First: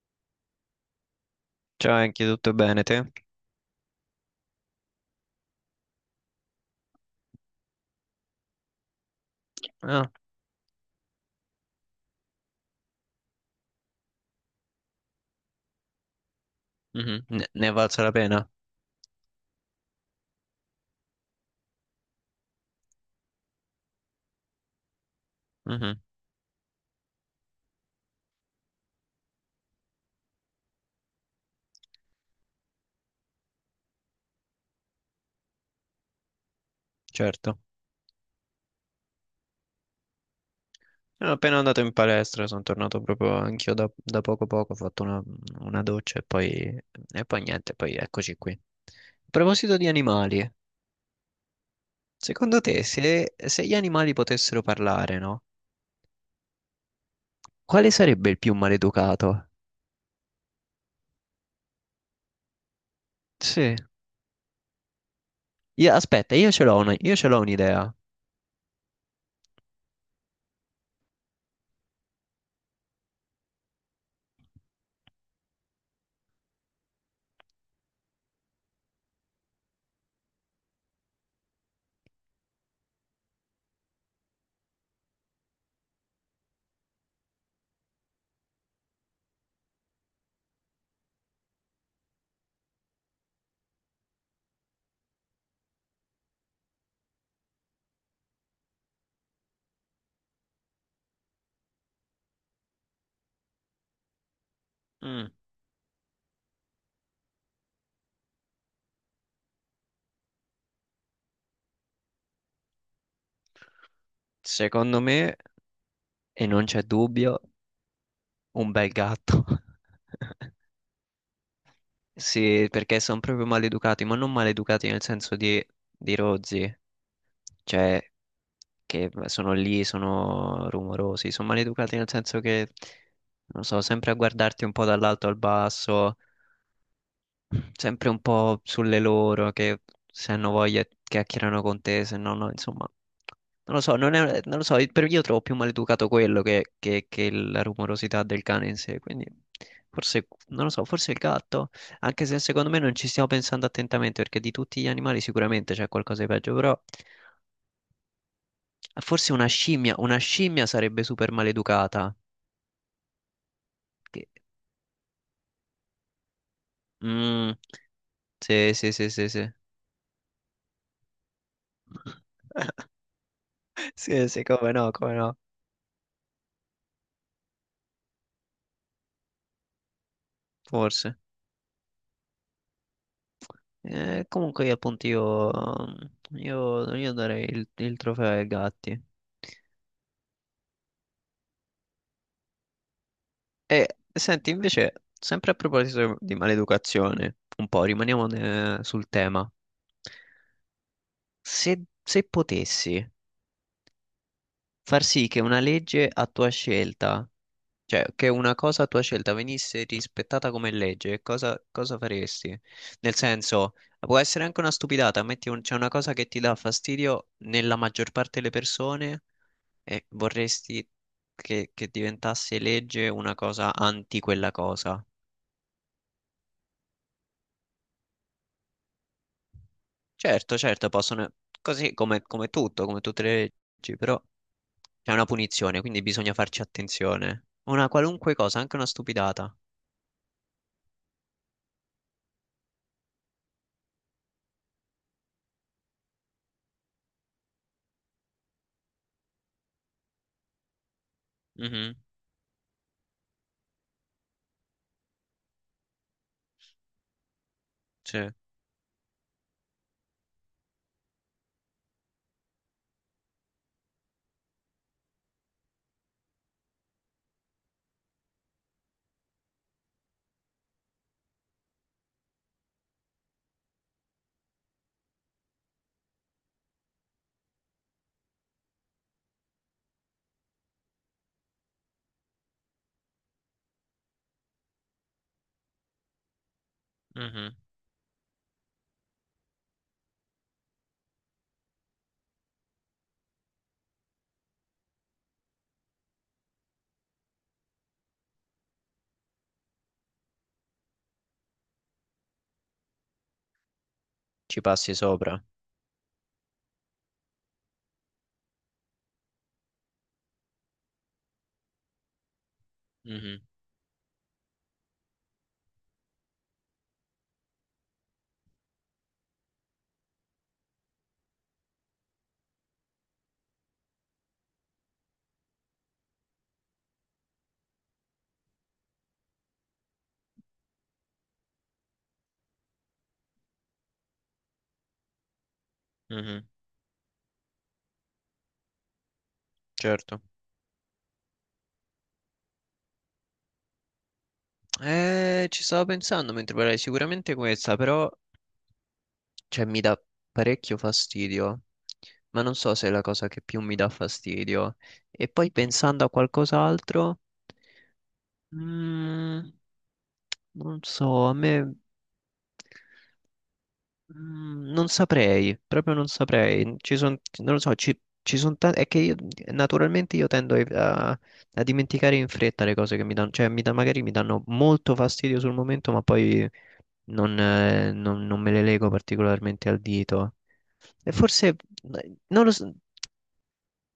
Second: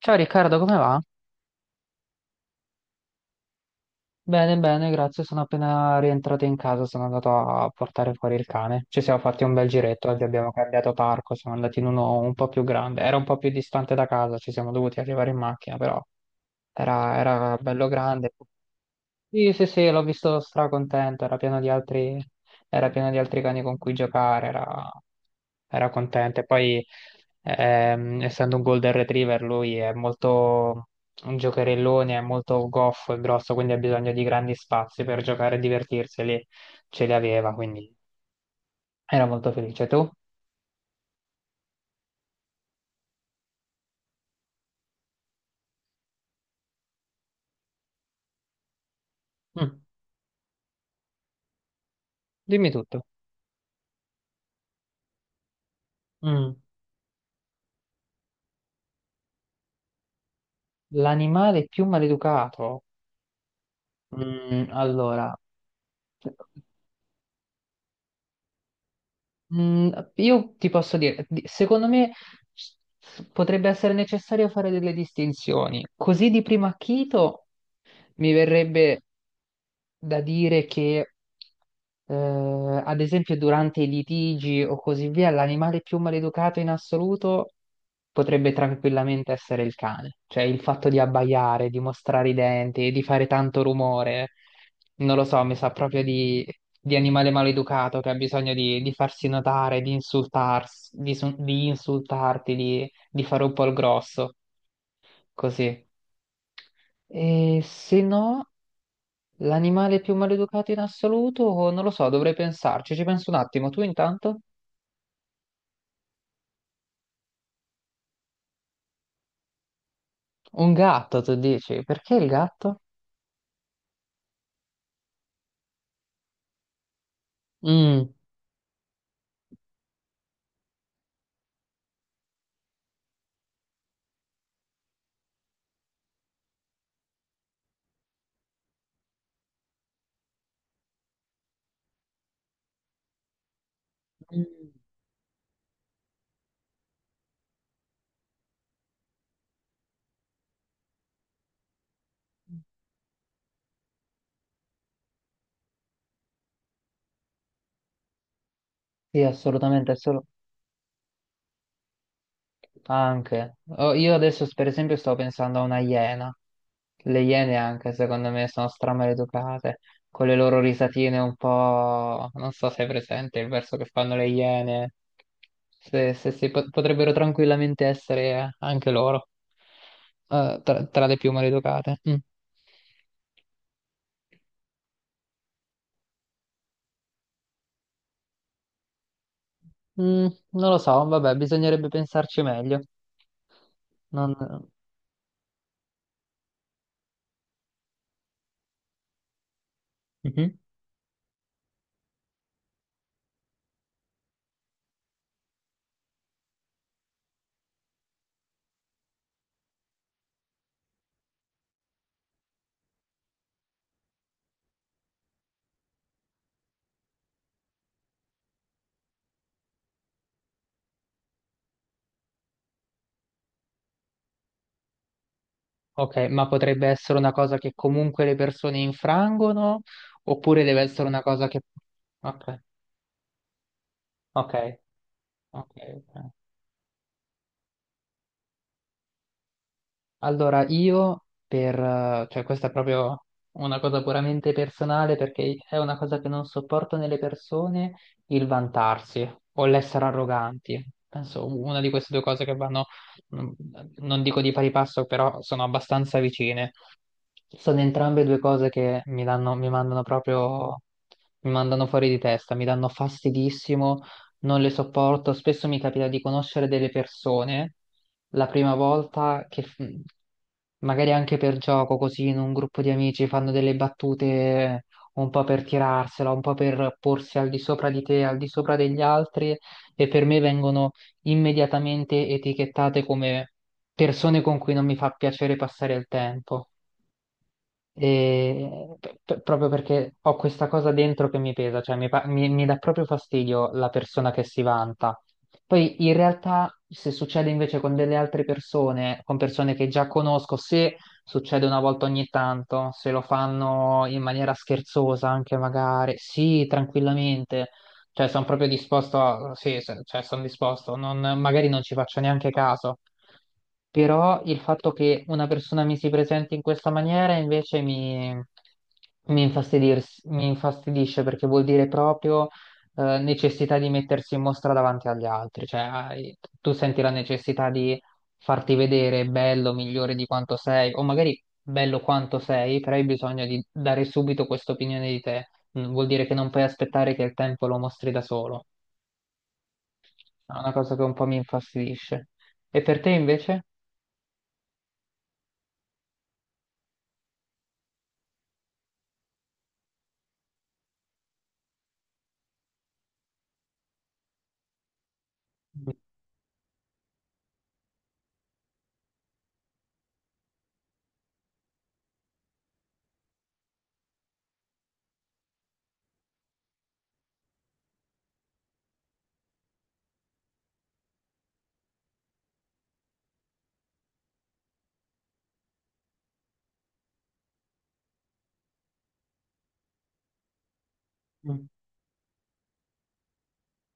Ciao Riccardo, come va? Ciao, anche tutto bene te? Bene, bene, grazie. Sono appena rientrato in casa, sono andato a portare fuori il cane. Ci siamo fatti un bel giretto, Ah, oggi abbiamo cambiato parco, siamo andati in uno un po' più grande. Era un po' più distante da casa, ci siamo dovuti arrivare in macchina, però era, mhm, Ne, era ne è bello valsa la grande. pena? Sì, sì, sì, l'ho visto stracontento, era pieno di altri cani con cui giocare, era Mhm, contento. E poi, essendo un Golden Retriever, lui è molto un giocherellone, è molto goffo e grosso, quindi ha bisogno di grandi spazi per giocare e divertirsi, e lì ce li aveva, certo. quindi era molto felice. Tu? Sono appena andato in palestra, sono tornato proprio anch'io da poco poco, ho fatto una doccia e poi niente, poi eccoci qui. A proposito Mm, di animali, secondo Dimmi te tutto. Se gli animali potessero parlare, no? Mm. Quale sarebbe il più maleducato? L'animale più maleducato? Sì. Allora, Aspetta, io ce l'ho un'idea. Mm, io ti posso dire, secondo me s- potrebbe essere necessario fare delle distinzioni. Così di primo acchito, mi verrebbe da dire che, eh, ad esempio, durante i litigi o così via, l'animale più maleducato in assoluto potrebbe tranquillamente essere il cane. Cioè il fatto di abbaiare, di mostrare i denti, di fare tanto rumore, non lo so, mi sa proprio di animale maleducato che ha bisogno di farsi notare, di insultarsi, di insultarti, di fare un po' il grosso, Mm. così. E se no. L'animale più maleducato in assoluto? Non lo so, dovrei pensarci. Ci penso un attimo. Tu intanto? Secondo me, e non c'è dubbio, un bel gatto. Un gatto, tu dici. Perché il Sì, gatto? perché sono proprio maleducati, ma non maleducati nel senso di rozzi, cioè Mm. che sono lì, sono rumorosi, sono maleducati nel senso che, non so, sempre a guardarti un po' dall'alto al basso, sempre un po' sulle loro, che se hanno voglia chiacchierano con te, se no, no, insomma, non lo so, non lo Mm. so, per io trovo più maleducato quello che la rumorosità del cane in sé, quindi forse, non lo so, forse il gatto, anche se secondo me non ci stiamo pensando attentamente, perché di tutti gli animali sicuramente c'è qualcosa di peggio, però Sì, forse assolutamente, è una solo. scimmia sarebbe super maleducata, Anche. Oh, io che... adesso per esempio sto pensando a una iena. Le Mm, iene anche secondo me sono sì, sì, sì, sì, sì. stramaleducate, con le loro risatine un po'. Non so se è presente il verso che fanno le Sì, sì, come no, iene, come no, se potrebbero tranquillamente essere anche loro, tra forse. le più maleducate. Mm. Comunque io io darei il trofeo ai gatti. Non lo so, vabbè, bisognerebbe pensarci meglio. E Non. senti, invece, sempre a proposito di maleducazione, un po' rimaniamo sul tema. Mhm. Se potessi far sì che una legge a tua scelta, cioè che una cosa a tua scelta venisse rispettata come legge, cosa faresti? Nel senso, può essere anche una stupidata, c'è una cosa che ti dà fastidio nella maggior parte delle persone. E vorresti che diventasse legge una cosa anti quella cosa. Ok, ma potrebbe essere una cosa che comunque le persone infrangono, Certo, oppure deve certo, essere una possono, cosa che. così come Ok, tutto, come tutte le leggi, però ok, ok. c'è una punizione, quindi Ok. bisogna farci attenzione. Una qualunque cosa, anche una stupidata. Allora io cioè questa è proprio una cosa puramente personale perché è una cosa che non sopporto nelle persone, il vantarsi o l'essere arroganti. Penso una di Mhm, queste due cose che vanno, non non dico di pari passo, però sono abbastanza vicine. Sono entrambe sì, due cose che mi danno, mi mandano proprio, mi mandano fuori di testa, mi danno fastidissimo, non le sopporto. Spesso mi capita di conoscere delle persone la prima volta che magari anche per gioco, così in un gruppo di amici fanno delle battute un po' per tirarsela, un po' per porsi al di sopra di te, al di sopra degli altri e per me vengono immediatamente etichettate come persone con cui non mi fa piacere passare il tempo. mhm. E proprio perché ho questa cosa dentro che mi pesa, cioè mi dà proprio fastidio la persona che si vanta. Poi in realtà se succede invece con delle altre persone, con persone che già conosco, se succede una volta ogni tanto, se lo fanno in maniera Ci passi scherzosa sopra. anche magari, sì, tranquillamente, cioè, sono proprio disposto a. Sì, cioè, sono disposto. Non, magari non ci faccio neanche caso. Mhm, Però il fatto che una persona mi si presenti in questa maniera invece mi infastidisce perché vuol dire proprio necessità di mettersi in mostra davanti agli altri. Cioè, tu senti la necessità di farti vedere bello, migliore di quanto sei, o magari bello quanto sei, però hai bisogno di dare subito questa opinione di te. Vuol dire che mhm, non puoi aspettare che il tempo lo mostri da solo. certo. È una cosa che un po' mi infastidisce. E per te invece? Ci stavo pensando mentre parlavi, sicuramente questa, però cioè mi dà parecchio fastidio, ma non so se è la cosa che più mi dà fastidio. E poi pensando a qualcos'altro, mm, non so, a me non saprei, proprio non saprei. Ci sono, non lo so, ci sono tanti, è che io, naturalmente io tendo a dimenticare in fretta le cose che mi danno, magari mi danno molto fastidio sul momento, ma poi non me le lego particolarmente al dito. E forse, Mm. Non lo so,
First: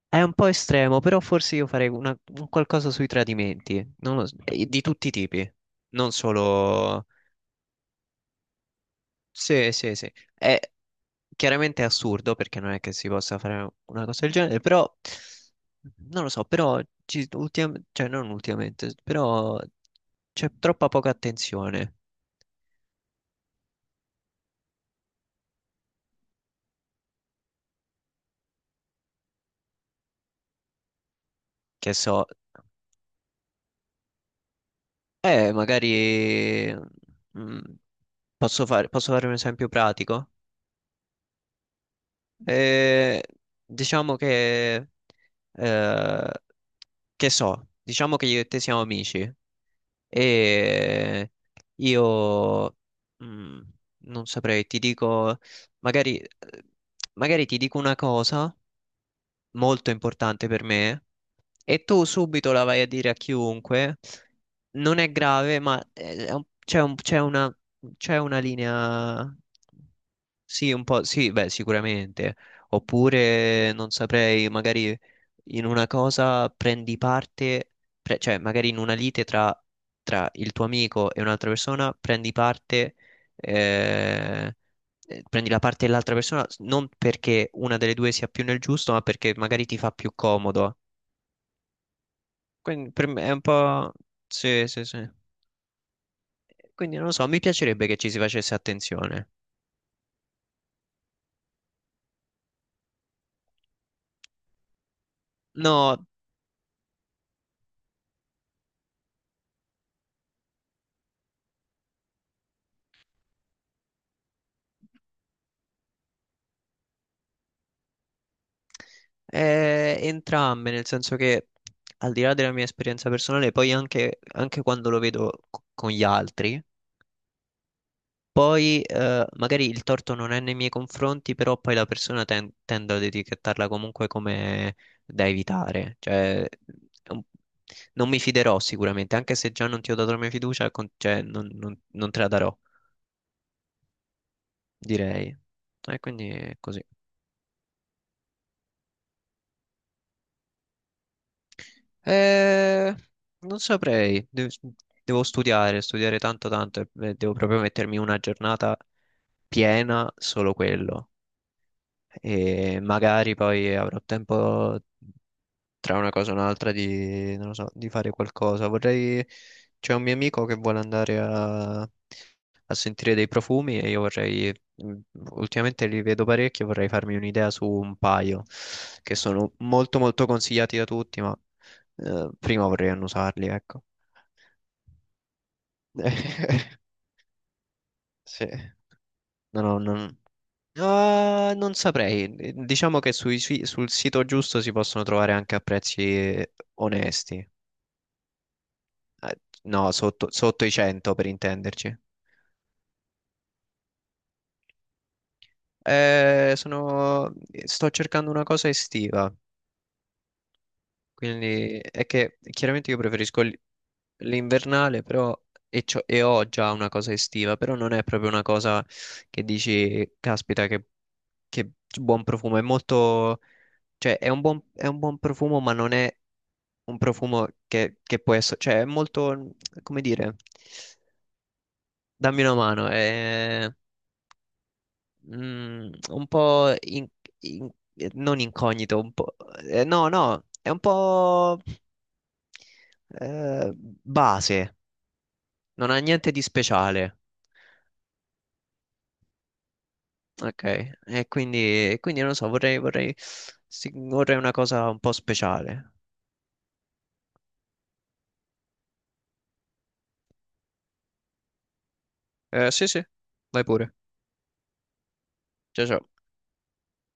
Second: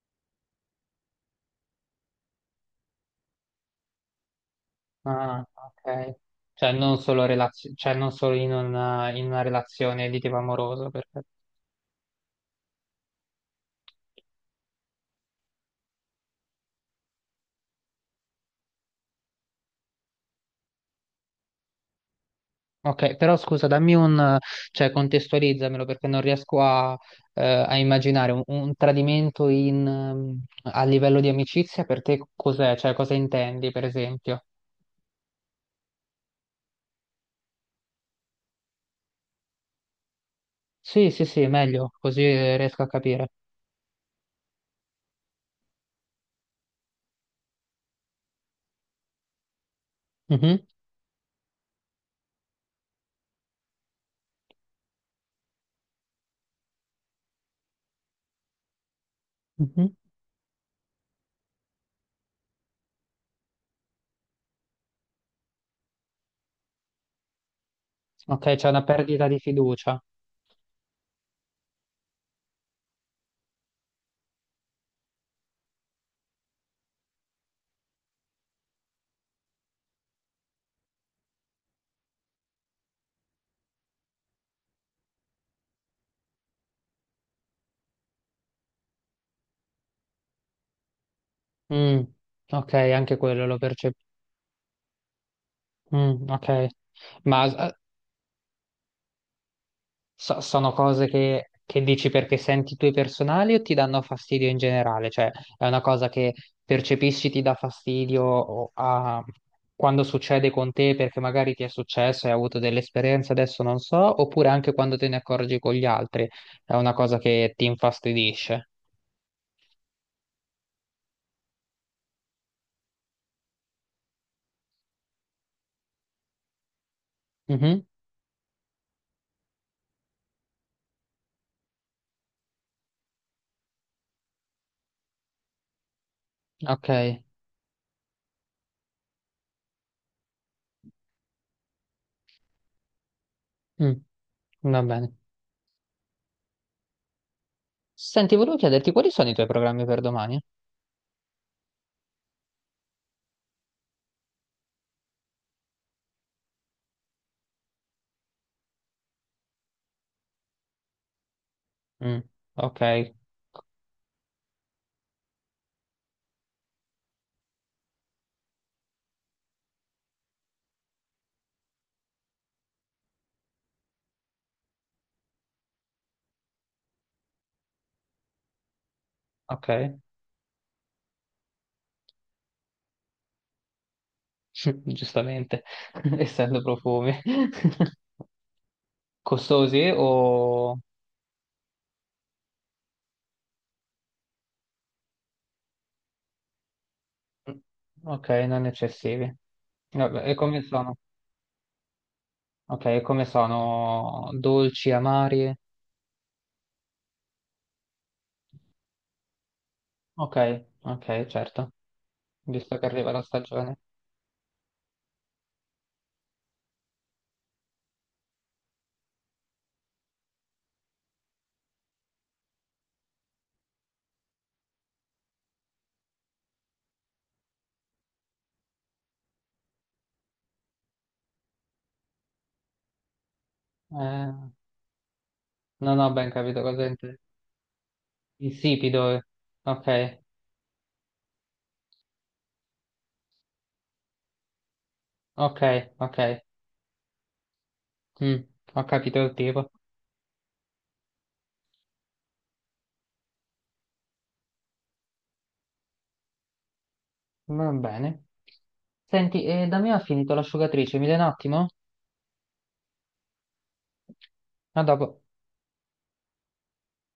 è un po' estremo, però forse un qualcosa sui tradimenti, non lo so, di tutti i Ah, tipi, non ok. Cioè non solo... solo, cioè, non solo in una, Sì, sì, relazione sì. di tipo È amoroso, perfetto. chiaramente è assurdo perché non è che si possa fare una cosa del genere, però non lo so, però cioè non ultimamente, però c'è troppa poca attenzione, Ok, però scusa, dammi un, cioè contestualizzamelo perché non riesco a immaginare un tradimento in, a livello di amicizia che per te so. cos'è? Cioè cosa intendi, per esempio? Magari mm, posso fare un esempio pratico. Sì, sì, sì, meglio, così riesco a Eh, capire. diciamo eh, che so, diciamo che io e te siamo amici Mhm, e io mm, non saprei, ti dico, magari, magari ti dico una cosa mhm. molto importante per me e tu subito la vai a dire a chiunque, non è grave, c'è c'è c'è una Ok, c'è una perdita linea, di fiducia. sì, un po', sì, beh, sicuramente. Oppure, non saprei, magari in una cosa prendi parte, cioè magari in una lite tra il tuo amico e un'altra persona prendi parte eh, prendi la parte dell'altra persona non perché una delle due sia più nel giusto, ma perché magari ti fa più comodo. Mm, ok, Quindi per anche me è un quello lo po'... percepisco. Sì, sì, sì. Ok, Quindi non lo so, mi ma piacerebbe che ci si facesse attenzione. Sono cose che dici perché senti tue personali o ti danno fastidio in generale? Cioè, è una No, cosa che percepisci ti dà fastidio quando succede con te perché magari ti è successo e hai avuto delle esperienze, adesso non so, oppure anche quando te ne accorgi con gli altri, è una cosa che ti infastidisce. Entrambe, nel senso che al di là della mia esperienza personale, poi anche quando lo vedo con gli altri. Mhm. Poi magari il torto non è nei miei confronti, però poi la persona tende ad etichettarla comunque come da evitare. Cioè, Ok. è un- non mi fiderò sicuramente, anche se già non ti ho dato la mia fiducia, cioè, non te la darò, Mm. Va bene. direi. E quindi è così. Senti, volevo chiederti quali sono i tuoi programmi per domani? Eh, non saprei, devo studiare, studiare tanto tanto e devo proprio mettermi una giornata piena solo quello Mm, Ok, e magari poi avrò tempo tra una cosa e un'altra di, non lo so, di fare qualcosa. Vorrei, c'è un mio amico che vuole andare a sentire dei profumi e io vorrei, ultimamente li vedo parecchi e vorrei farmi un'idea su un paio che sono ok, molto molto consigliati da tutti, ma prima vorrei annusarli, ecco. giustamente, essendo profumi. Sì. No, no, Costosi o. non... Ah, non saprei. Diciamo che sul sito giusto si possono trovare anche a prezzi onesti. Ok, non eccessivi. No, Vabbè, sotto, e come sotto i sono? 100 per intenderci. Ok, e come sono? Dolci, amari? Eh, sono- sto cercando una cosa estiva, Ok, ok, certo, quindi è che visto che chiaramente arriva la stagione. l'invernale, però ho già una cosa estiva, però non è proprio una cosa che dici, caspita, che buon profumo, è molto, cioè è un buon profumo, ma non è un profumo che può essere, cioè è molto, come dire, dammi una mano, Eh, non ho un ben capito po' cosa intendi. Non incognito, Insipido. un Eh. po', Ok, no, no, è un po' base, ok, non ha ok. niente di speciale. Mm, Ho capito il tipo. Ok, e quindi, e quindi non lo so, sì, vorrei una cosa un po' speciale. Va bene. Senti, da me ha finito l'asciugatrice, mi dai un attimo? Sì, sì, vai pure. A dopo. Ciao, ciao.